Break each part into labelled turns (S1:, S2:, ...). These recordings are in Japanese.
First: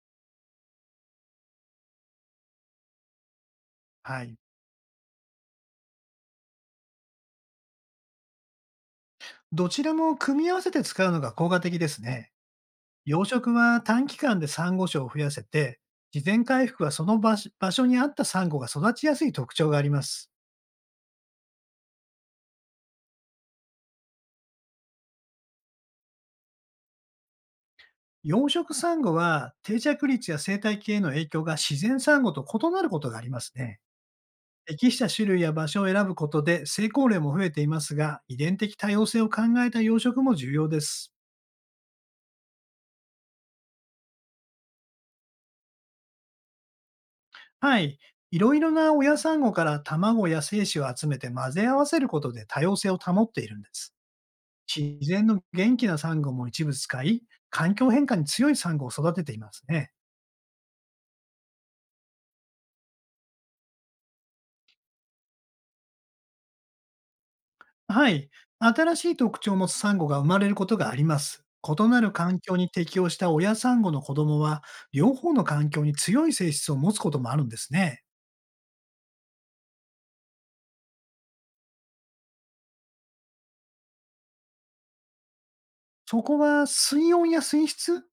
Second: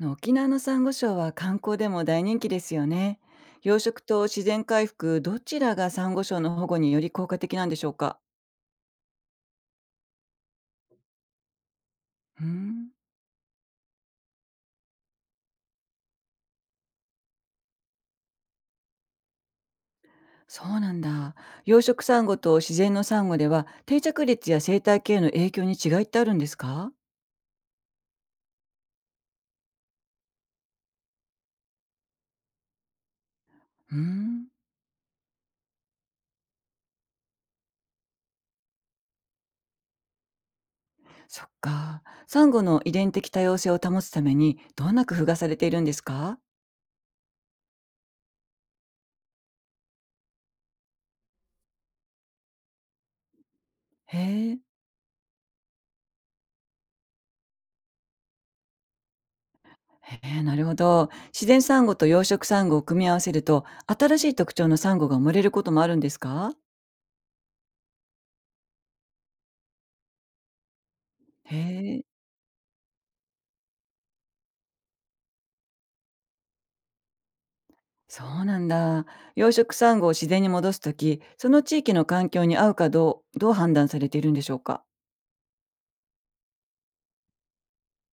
S1: 沖縄のサンゴ礁は観光でも大人気ですよね。養殖
S2: は
S1: と
S2: い。
S1: 自然回復、どちらがサンゴ礁の保護により効果的なんでしょうか？
S2: どちらも組み合わせて使うのが効果的ですね。
S1: うーん、
S2: 養殖は短期間でサンゴ礁を増やせて、自然回復はその場所場所に合ったサンゴが育ちやすい特徴があります。
S1: そうなんだ。養殖サンゴと自然のサンゴでは定着率や生態系への影響に違いってあるんですか？
S2: 養殖サンゴは定着率や生態系への影響が自然サンゴと異なることがありますね。
S1: うーん、
S2: 適した種類や場所を選ぶことで成功例も増えていますが、遺伝的多様性を考えた養殖も重要です。
S1: そっか。サンゴの遺伝的多様性を保つためにどんな工夫がされているんですか？
S2: はい。いろいろな親サンゴから卵や精子を集めて混ぜ合わせることで多様性を保っているんです。
S1: へえ。
S2: 自然の元気なサンゴも一部使い、環境変化に強いサンゴを育てていますね。
S1: へえ、なるほど。自然サンゴと養殖サンゴを組み合わせると新しい特徴のサンゴが生まれることもあるんですか？
S2: はい。新しい特徴を持つサンゴが生まれることがあります。
S1: へ
S2: 異な
S1: え、
S2: る環境に適応した親サンゴの子供は、両方の環境に強い性質を持つこともあるんですね。
S1: そうなんだ。養殖サンゴを自然に戻すとき、その地域の環境に合うかどう判断されているんでしょうか。
S2: そこは水温や水質、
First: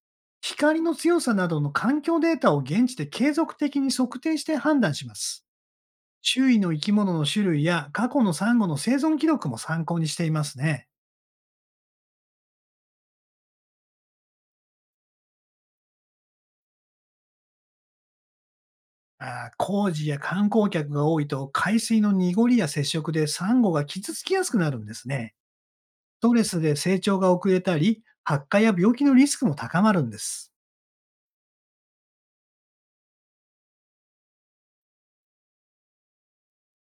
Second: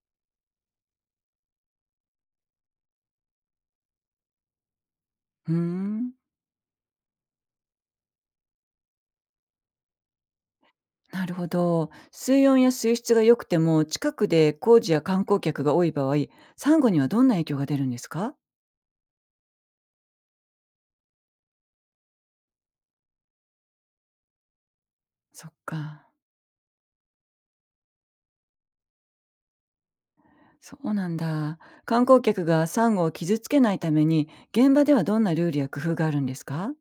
S2: 光の強さなどの環境データを現地で継続的に測定して判断します。
S1: うーん、
S2: 周囲の生き物の種類や過去のサンゴの生存記録も参考にしていますね。
S1: なるほど。水温や水質が良くても、近くで工事や観光客が多い場合、サンゴにはどんな影響が出るんですか？
S2: 工事や観光客が多いと海水の濁りや接触でサンゴが傷つきやすくなるんですね。
S1: そっか。
S2: ストレスで成長が遅れたり、発火や病気のリスクも高まるんです。
S1: そうなんだ。観光客がサンゴを傷つけないために、現場ではどんなルールや工夫があるんですか？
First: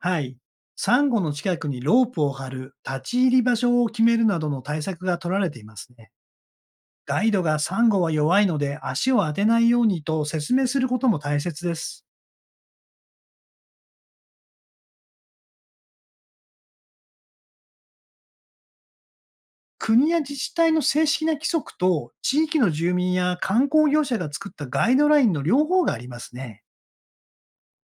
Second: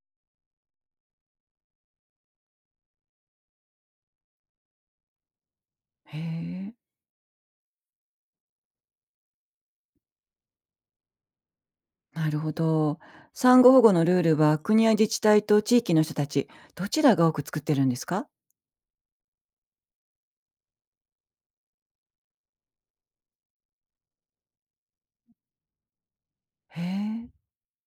S2: はい。サンゴの近くにロープを張る、立ち入り場所を決めるなどの対策が取られていますね。
S1: へえ。
S2: ガイドがサンゴは弱いので足を当てないようにと説明することも大切です。
S1: なるほど。産後保護のルールは国や自治体と地域の人たち、どちらが多く作ってるんですか？
S2: 国や自治体の正式な規則と、地域の住民や観光業者が作ったガイドラインの両方がありますね。
S1: へえ、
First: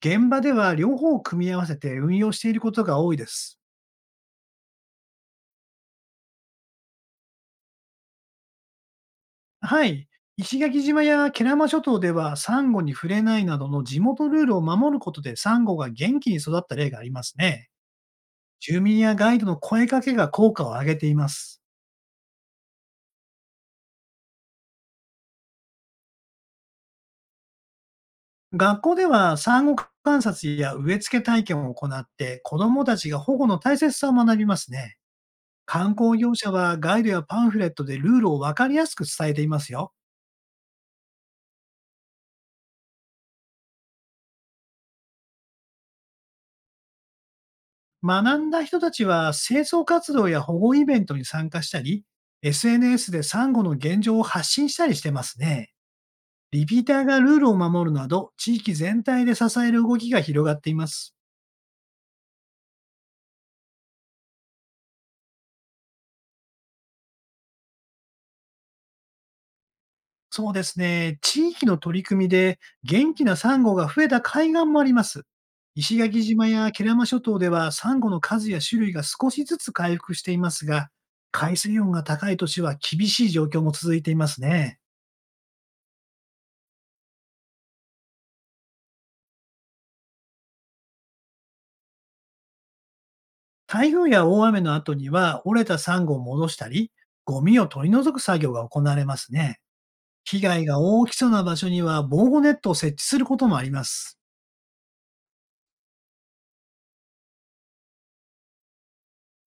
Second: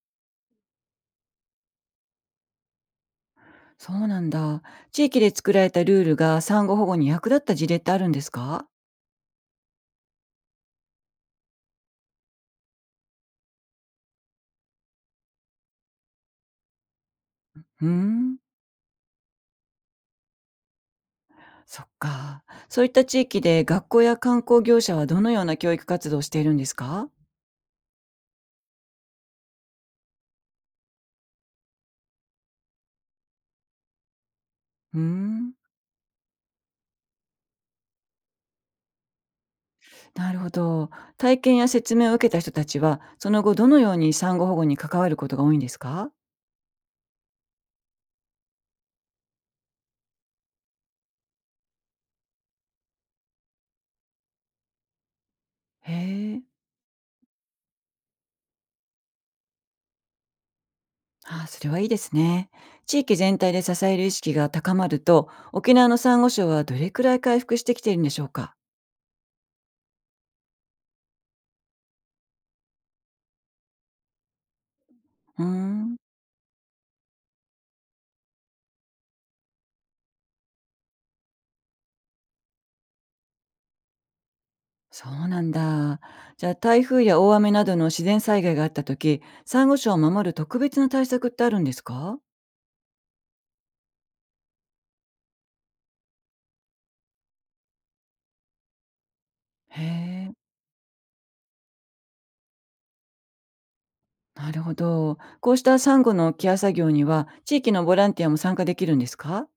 S2: 現場では両方を組み合わせて運用していることが多いです。
S1: そうなんだ。地域で作られたルールが産後保護に役立った事例ってあるんですか？
S2: はい。石垣島や慶良間諸島では、サンゴに触れないなどの地元ルールを守ることでサンゴが元気に育った例がありますね。
S1: うーん、
S2: 住民やガイドの声かけが効果を上げています。
S1: そっか。そういった地域で学校や観光業者はどのような教育活動をしているんですか？
S2: 学校では産後観察や植え付け体験を行って、子どもたちが保護の大切さを学びますね。
S1: うーん、
S2: 観光業者はガイドやパンフレットでルールを分かりやすく伝えていますよ。
S1: なるほど。体験や説明を受けた人たちは、その後どのように産後保護に関わることが多いんですか？
S2: 学んだ人たちは清掃活動や保護イベントに参加したり、SNS でサンゴの現状を発信したりしてますね。
S1: へえ。
S2: リピーターがルールを守るなど、地域全体で支える動きが広がっています。
S1: ああ、それはいいですね。地域全体で支える意識が高まると、沖縄のサンゴ礁はどれくらい回復してきているんでしょうか？
S2: そうですね。地域の取り組みで元気なサンゴが増えた海岸もあります。
S1: うーん、
S2: 石垣島や慶良間諸島ではサンゴの数や種類が少しずつ回復していますが、海水温が高い年は厳しい状況も続いていますね。
S1: そうなんだ。じゃあ台風や大雨などの自然災害があった時、サンゴ礁を守る特別な対策ってあるんですか？
S2: 台風や大雨の後には折れたサンゴを戻したり、ゴミを取り除く作業が行われますね。
S1: へえ、
S2: 被害が大きそうな場所には防護ネットを設置することもあります。
S1: なるほど。こうしたサンゴのケア作業には、地域のボランティアも参加できるんですか？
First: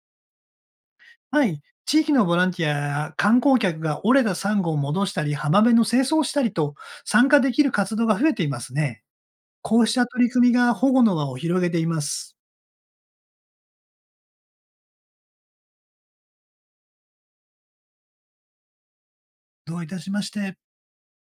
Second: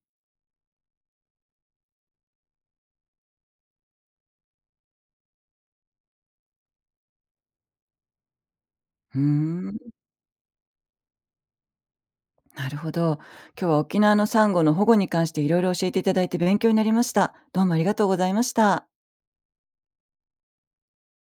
S2: はい。地域のボランティアや観光客が折れたサンゴを戻したり、浜辺の清掃をしたりと、参加できる活動が増えていますね。
S1: うーん、
S2: こうした取り組みが保護の輪を広げています。
S1: なるほど。今日は沖縄のサンゴの保護に関していろいろ教えていただいて勉強になりました。どうもありがとうございました。
S2: どういたしまして。